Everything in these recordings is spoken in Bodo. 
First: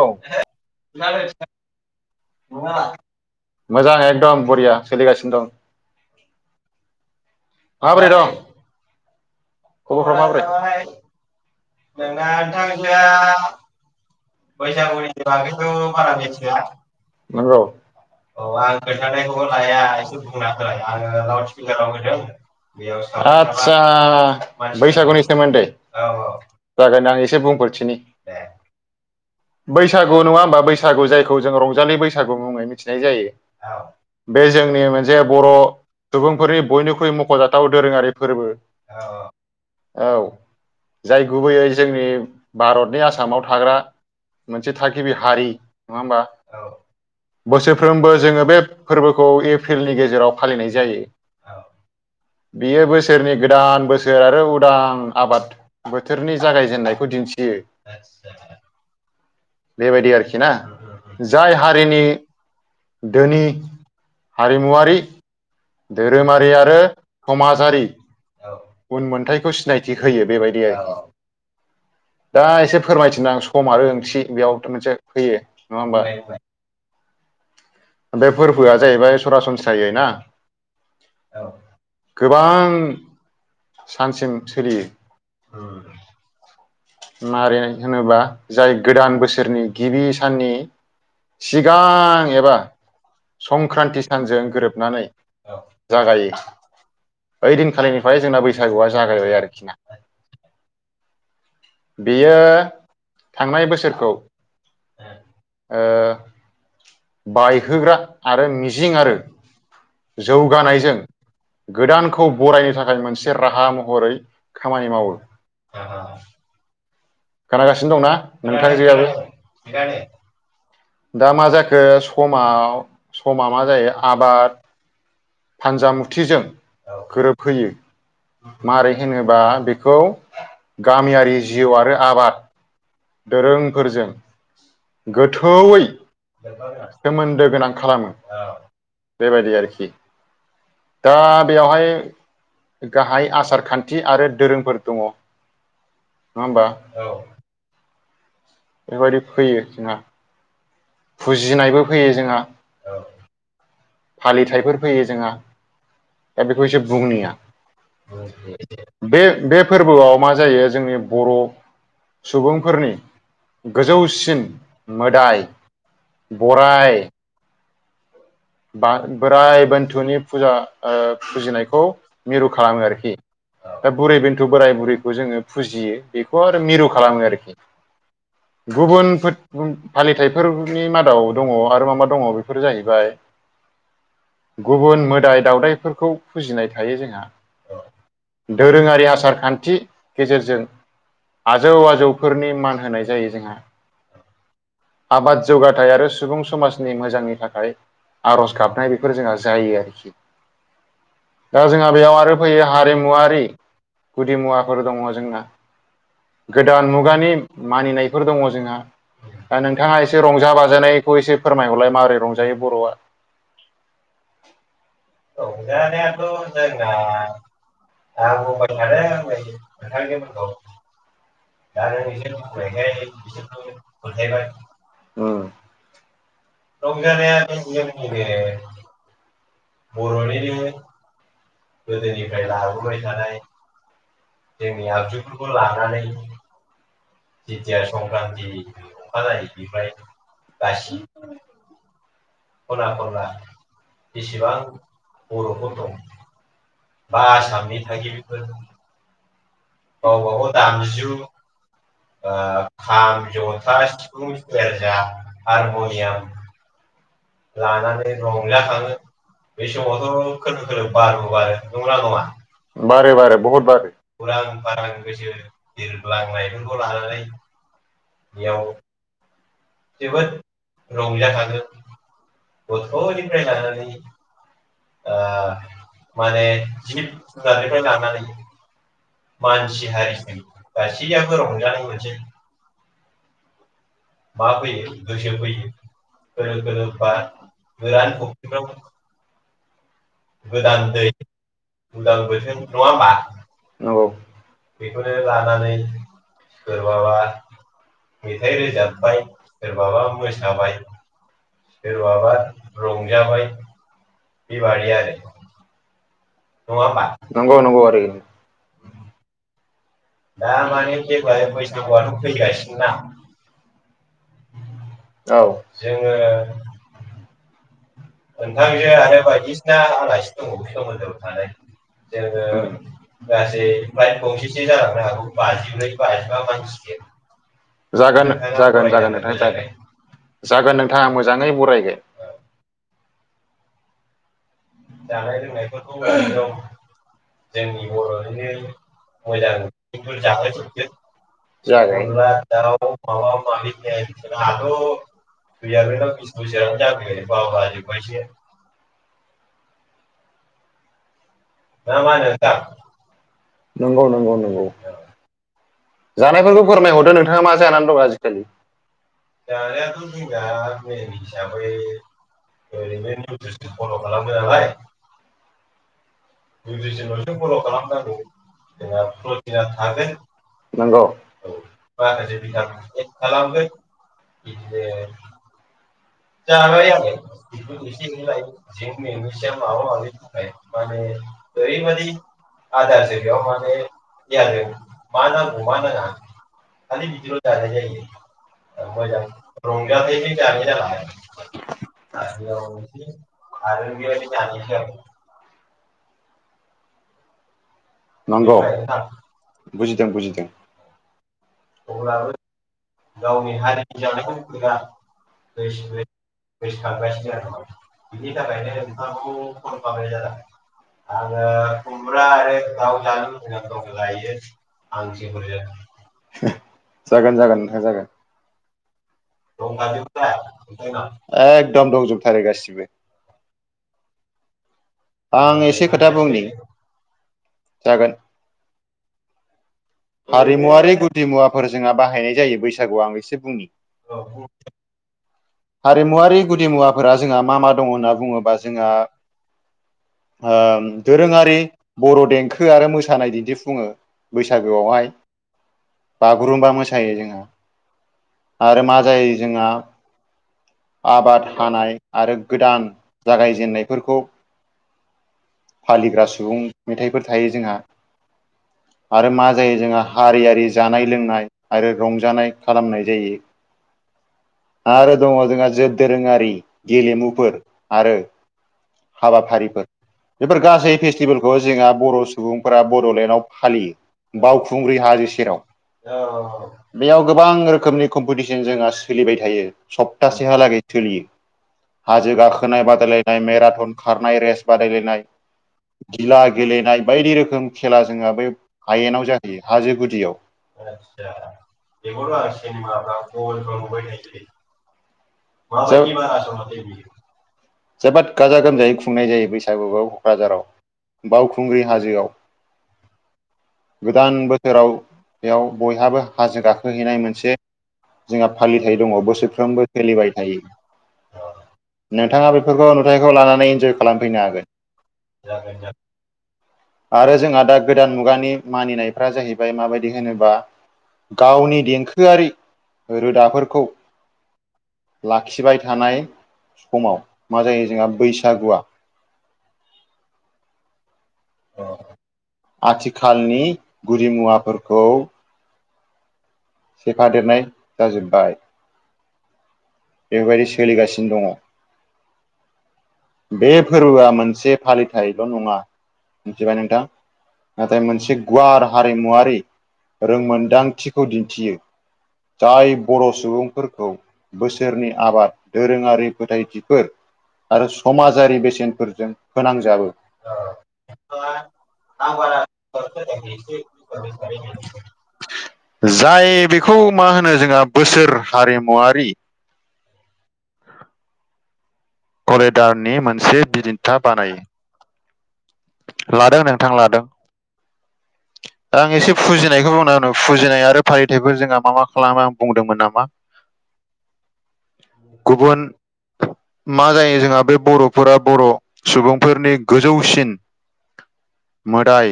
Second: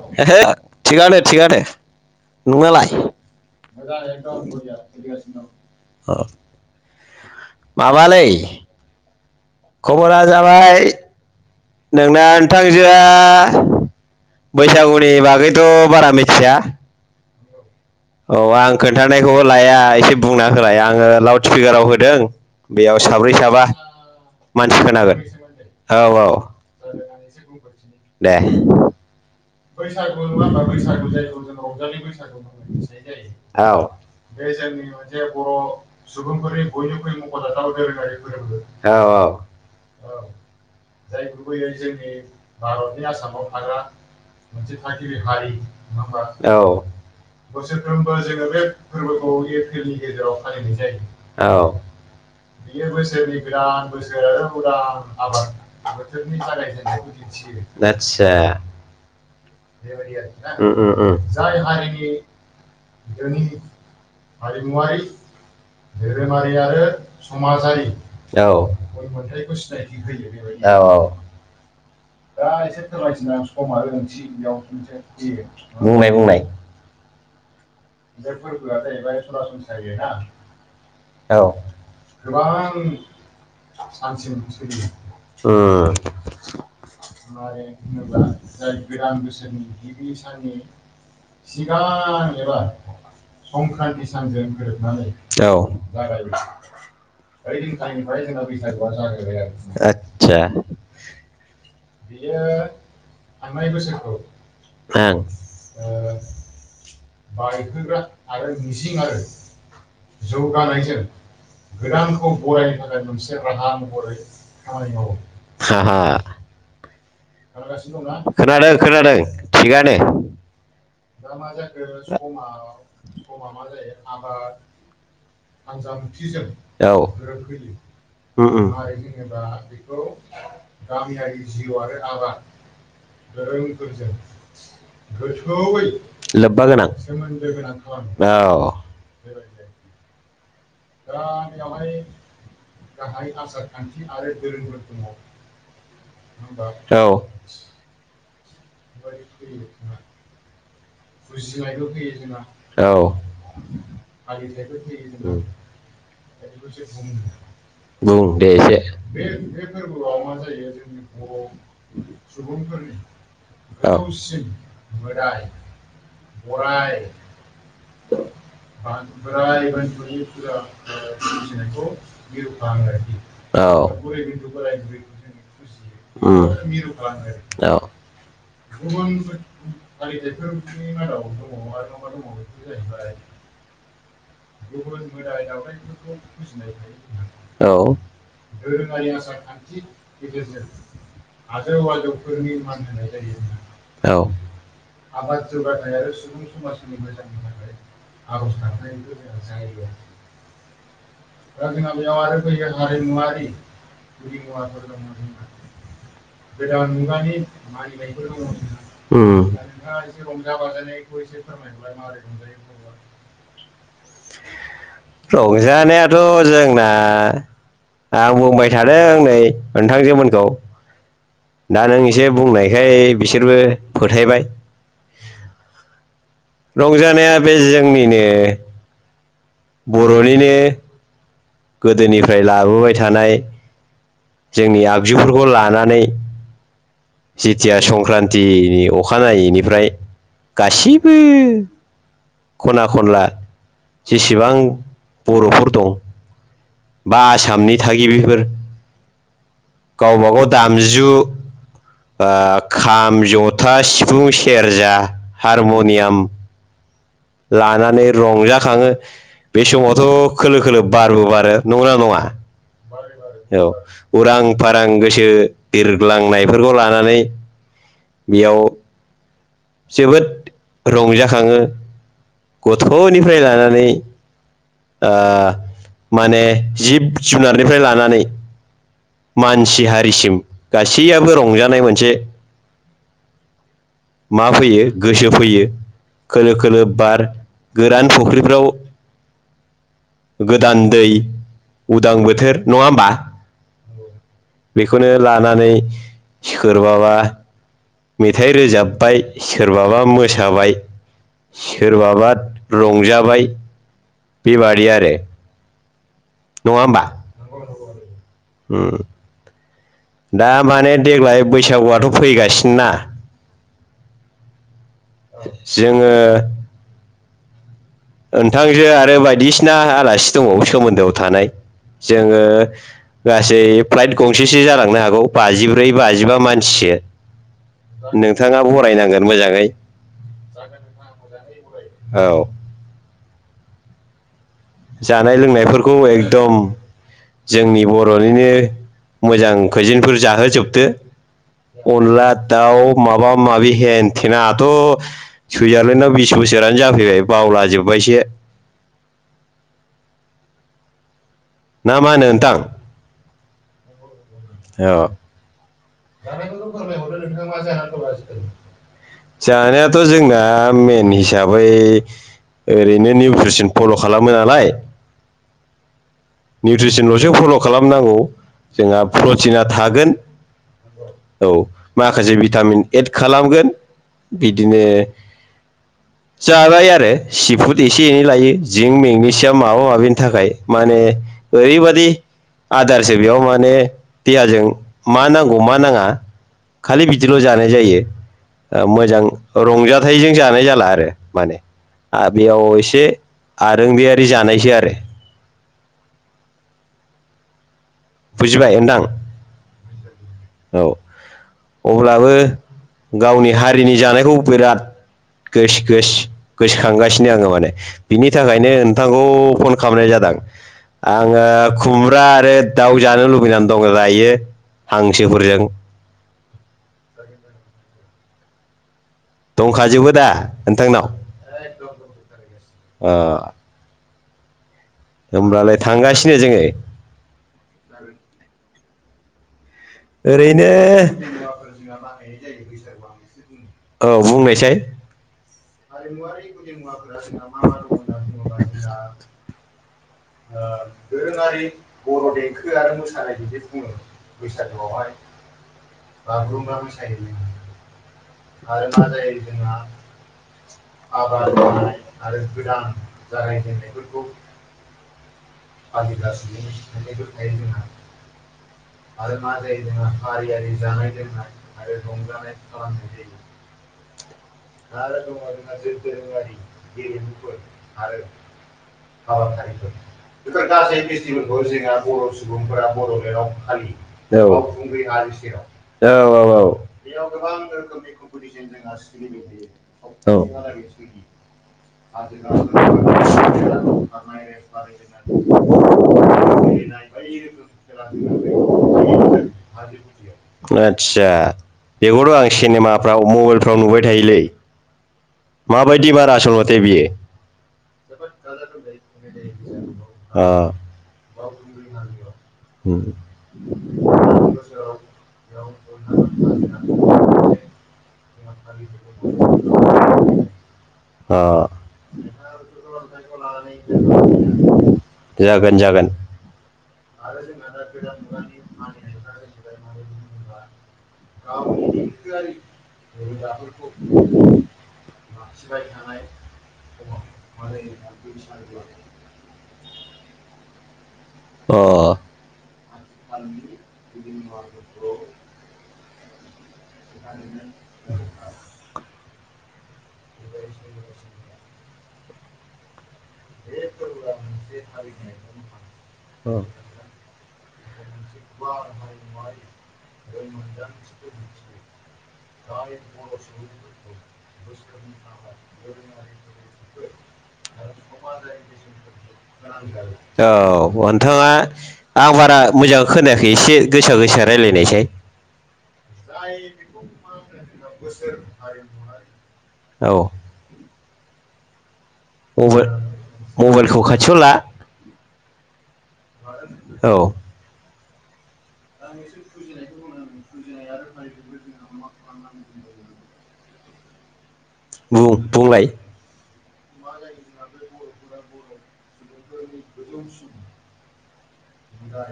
औ थिगानो थिगानो। नोंनालाय? मोजां एकदम बरिया सोलिगासिनो दं अह। माबोरै माबालै। दं खबरफ्रा खबरा माबोरै जाबाय नोंना नोंथांजोआ बैसागुनि बागैथ' बारा मिथिया नंगौ। औ आं खोन्थानायखौबो खोन्थानायखौ लाया एसे इसे बुंना होलाय है आङो आरो लाउड स्पिकाराव स्पिकारआव होदों बेयाव होदों। साब्रै साबा आदसा मानसि खोनागोन बैसागुनि सोमोन्दै? औ औ जागोन आं एसे बुं दे। बैसागु नङा होमबा बैसागु जायखौ जों रंजालि बैसागु मुङै मिथिनाय औ जायो। बे जोंनि मोनसे बर' सुबुंफोरनि बयनिख्रुइ मख'जाथाव दोरोङारि फोरबो औ औ जाय गुबैयै जोंनि भारतनि आसामाव थाग्रा मोनसे थागिबि औ। हारि नङा होमबा औ। बेयो बोसोरफ्रोमबो जोङो बे बोसोरनि फोरबोखौ एप्रिलनि गेजेराव गोदान फालिनाय जायो बोसोर बेयो आरो बोसोरनि गोदान उदां बोसोर आरो उदां आबाद आबाद बोथोरनि जागायजेननायखौ दिन्थियो जागायजेननायजों आतसा। बेबायदि आरोखि ना उम उम उम। जाय हारिनि जोंनि धोनि हारिमुवारि धोरोमारि आरो औ। समाजारि उनमोनथायखौ औ सिनायथि होयो बेबायदि आरो। औ। दा एसे फोरमायथिनो आं सम आरो ओंथि बेयावथ' मोनसे फैयो, नङा बुंनाय होमबा? बुंनाय बे फोरबोआ जाहैबाय सरासनस्रायै ना? औ गोबां सानसिम सोलियो अम। मारै होनोबा जाय गोदान बोसोरनि गिबि साननि सिगां एबा संक्रान्ति सानजों गोरोबनानै औ। जागायो ओइ दिनखालिनिफ्राय जोंना बैसागुआ जागायबाय आरोखि ना आदचा। बेयो थांनाय बोसोरखौ ओं। ओ बायखोग्रा आरो मिजिं आरो जौगानायजों गोदानखौ बरायनो थाखाय मोनसे राहा महरै खामानि मावो। हा हा। खोनागासिनो दंना नोंथांजोआबो? खोनादों थिगानो दा मा जाखो समाव, समा मा जायो आबाद फानजामुथिजों गोरोबहोयो औ। मारै होनोबा बेखौ उम गामियारि जिउ आरो आबाद उम। दोरोंफोरजों गोथौयै लोब्बा गोनां सोमोन्दो गोनां खालामो, गोनां औ बेबायदि आरोखि। दा बेयावहाय गाहाय आसार-खान्थि आरो दोरोंफोर दङ नङा होनबा औ बेफोरबायदि फैयो जोंहा फुजिनायबो फैयो जोंहा औ फालिथायफोर फैयो जोंहा उम दा बेखौ एसे बुंनिया बुं दे एसे बे - बे फोरबोआव मा जायो जोंनि बर' सुबुंफोर रनि औ गोजौसिन मोदाय बराय [unintelligible] [unintelligible] औ- बा बोराइ बोन्थुनि फुजा ओ फुजिनायखौ मिरु खालामो आरोखि दा बुरै बेन्थु बोराय बुरैखौ जोङो फुजियो बेखौ आरो मिरु खालामो आरोखि औ गुबुन फालिथायाइफोरनि मादाव दङ आरो मा मा दङ बेफोर जाहैबाय मोदाय गुबुन दावदायफोरखौ फुजिनाय थायो जोंहा औ दोरोङारि आसार- खान्थि गेजेरजों आजौ - आजौफोरनि मान होनाय जायो हा औ आबाद जौगाथाय आरो सुबुं समाजनि मोजांनि थाखाय आर'ज गाबनाय बेफोर जोंहा जायो आरोखि दा जोंहा बेयाव आरो फैयो हारिमुवारि गुदि मुवाफोर दङ जोंना गोद गोदान मुगानि दा मानिनायफोर दङ जोंहा नोंथाङा एसे रंजा बाजानायखौ एसे फोरमायबाय माबोरै रंजायो बुंबाय रंजानायाथ' जोंना आं बुंबाय थादों नै नोंथां जोमोनखौ दा बिसोर मे बिसोरबो बिसोर फोथायबाय फथायबाय रंजानाया बे जोंनिनो बर'निनो गोदोनिफ्राय लाबोबाय थानाय जोंनि आगजुफोरखौ लानानै जिथिया जेथिया सम संक्रान्तिनि अखा जायो अखानायैनिफ्राय गासिबो खना - खनला बेसेबां जेसेबां बर'फोर दं बा आसामनि थागिबिफोर गावबा गाव दामजु खाम, जथा, सिफुं, सेरजा, हारमु'नियाम हारम'नियाम लानानै रंजाखङो बे समावथ' खोलो - खोलो बारबो बारो नङ ना नङा बारो बारो औ बहुत बारो। उरां आं फारां गोसो बिरग्लांनायफोरखौ लानानै बेयाव जोबोद रंजाखाङो गथ'नि ओ गथ'निफ्राय लानानै माने जिब - जुनारनिफ्राय लानानै मानसि हारिसिम गासैयाबबो गासैयाबो रं रंजानाय मोनसे मा फैयो गोसो फैयो फैयो खोलो - खोलो बा बार गोरान फुख्रिफ्राव गोदान दै उदां बोथोर नङा होमबा नंगौ। बेखौनो लानानै सोरबाबा मेथाइ रोजाबबाय सोरबाबा मोसाबाय सोरबाबा रंजाबाय बेबादि आरो नङा होमबा नांगौ नगौ आरो [inaudible] दा माने देग्लाय बैसागुआथ' फैगासिनोना औ जोङो नोंथांजो आरो बायदिसिना आलासि दङ सोमोन्दोआव थानाय जोङो ओ गासै फ्लाइट गंसेसो जालांनो हागौ बाजिब्रै, बाजिबा मानसि [inaudible] जागोन जागोन जागोन नोंथां जागोन जागोन नोंथाङा मोजाङै बराय औ जानाय लोंनायफोरखौ एकदम जोंनि बर'निनो मोजां कइजनफोर जाहोसै जाहोजोबदो। अनला दाउ माबा माबि माबि नाथ' हेनथेनााथ' गैयाबोलां सुइजारलेण्डआव बिस बोसोरानो जाबाय जाफैबाय बावलाजोब बावलाजोबबायसो। ना माहोनो नोंथां। नंगौ नंगौ। नंगौ औ जानायफोरखौ फोरमायहरदो नोंथांङा मा जानानै दं आजिखालि? जानायाथ' जोंना मेन हिसाबै ओरैनो निउट्रिसन फल' खालामो नालाय। बे निउट्रिसन ल'जों फल' खालामनांगौ जोंहा प्रटिना थागोन। नंगौ औ माखासे भिटामिन एड खालामगोन। बिदिनो जाबाय आरो सि फुट एसे एनै लायो जिंक मेगनेसियाम माबा माबिनि थाखाय माने [inaudible] ओरैबादी आदारसो बेयाव माने देहाजों मा नांगौ मा नाङा खालि बिदिल' जानाय जायो रंजाथाइजों ओ मोजां रंजाथाइजों जानाय जाला आरो। माने आ बेयाव एसे आरो आरोंगियारि जानायसै आरो। नंगौ बुजिबाय नोंथां बुजिदों बुजि । औ अब्लाबो गावनि हारिनि जानायखौ बिराद गोस गोस गोसोखांगासिनो आङो माने बिनि थाखायनो नोंथांखौ फन खालामनाय जादों। आङो खुमब्रा आरो दाउ जानो लुबैनानै दं दायो हां जागोन जागोन नोंथां जागोन। [inaudible] दंखाजोबो दा नोंथांनाव एकदम दंजोबथारो गासिबो अ। आं होमब्लालाय एसे खोथा थांगासिनो बुंनि जोङो जागोन। ओरैनो हारिमुवारि गुदि मुवाफोर जोंहा बाहायनाय जायो बैसागुआव आं एसे बुंनि। औ बुंनायसाय। हारिमुवारि गुदि मुवाफोरा जोंहा मा मा दङ होनना बुङोबा जोंहा ओ दोरोङारि बर' देंखो आरो मोसानाय दिन्थिफुङो बैसागु आवहाय बागुरुम्बा मोसायो जोंहा। आरो मा जायो जोंहा आबाद हानाय आरो गोदान जागायजेननायफोरखौ फालिग्रा सुबुं मेथाइफोर थायो जोंहा आरो मा जायो जोंहा हारियारि जानाय लोंनाय आरो रंजानाय खालामनाय जायो। आरो दङ जोंहा दोरोङारि गेलेमुफोर आरो हाबाफारिफोर। बेफोर गासै फेस्टिभेलखौ जोंहा बर' सुबुंफोरा बड'लेण्डआव फालियो। बावखुंग्रि हाजो सेराव औ औ बेयाव गोबां रोखोमनि कम्पिटिसन जोंहा सोलि बाय थायो औ सप्तासेहालागै सोलियो। हाजो गाखोनाय बादायलायनाय मेराथन खारनाय रेस बादायलायनाय गिला गे लेनाय बायदि रोखोम खेला जोंहा बै हायेनाव जाहैयो हाजो गुदियाव। आदसा बेखौथ' आं सिनेमाफ्राव मबाइलफ्राव नुबाय थायोलै। मा माबायदि बायदिब्ला बारा आसलथे आसलमथे बियो बेयो? जोबोद गाजा गोमजायै खुंनाय जायो बैसागुआव अ क'क्राझाराव। बावखुंग्रि हाजोआव। उम। गोदान बोसोराव इयाव बयहाबो हाजो गाखोहैनाय मोनसे जोंहा फालिथाय दङ' बोसोरफ्रोमबो सोलिबाय थायो। अ नोंथाङा बेफोरखौ नुथाइखौ लानानै इनजय खालामफैनो हागोन। जागोन जागोन। आरो जोंहा दा गोदान मुगानि मानिनायफ्रा जाहैबाय माबायदि होनोबा गावनि देंखोआरि रोदाफोरखौ लाखिबाय थानाय समाव मा जायो जोंहा बैसागुआ आथिखालनि गुदि मुवाफोरखौ सेफादेरनाय जाजोबबाय। बेबायदि सोलिगासिनो दङ'। बे फोरबोआ मोनसे फालिथायल' नङा अ मिथिबाय नोंथां। जाय मोनसे गुवार हारिमुवारि रोंमोनदांथिखौ दिन्थियो। [unintelligible] औ जाय बर' सुबुंफोरखौ बोसोरनि आबाद दोरोङारि फोथायथिफोर आरो समाजारि बेसेनफोरजों फोनांजाबो नोंथाङा आं बारा आ मोजां खोनायाखै एसे गोसा गोसा रायलायनायसाय। जाय बेखौ मा होनो जोंहा बोसोर हारिमुवारि औ। मबाइल करिडारनि मोनसे मबाइलखौ बिदिन्था खाथियाव ला बानायो। लादों नोंथां लादों। औ [inaudible] दा आं एसे फुजिनायखौ बुंना होनो फुजिनाय आरो फालिथायफोर जोंहा मा मा खालामो आं बुंदोंमोन नामा [unintelligible] बुं बुंलाय। गुबुन मा जायो जोंहा बे बर'फोरा बर' सुबुंफोरनि गोजौसिन मोदाय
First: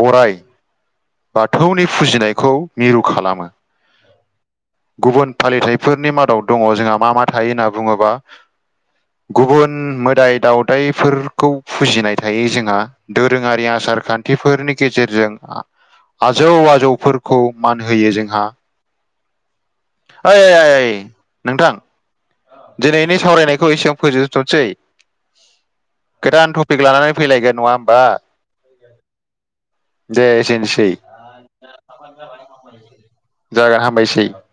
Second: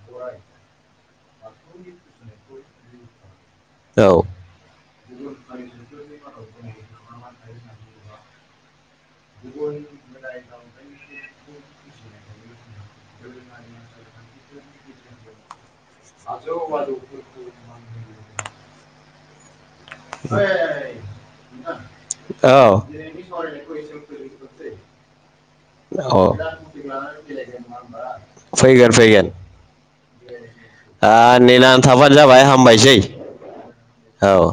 बराय बाथौनि फुजिनायखौ मिरु खालामो। औ। गुबुन फालिथायफोरनि मादाव दङ' जोंहा मा मा थायो होनना बुङोबा गुबुन मोदाय दाव दायफोर खौ फुजिनाय थायो जोंहा दोरोङारि आसार खान्थिफोरनि गेजेरजों आजौ आजौफोरखौ मान होयो जोंहा। ओइ नोंथां औ। दिनैनि सावरायनायखौ एसेयावनो फोजोबथ'नोसै औ गोदान टपिक लानानै फैलायगोन नङा होमबा फैगोन फैगोन। दे एसेनोसै आ नेनानै थाबानो जाबाय हामबायसै जागोन हामबायसै औ।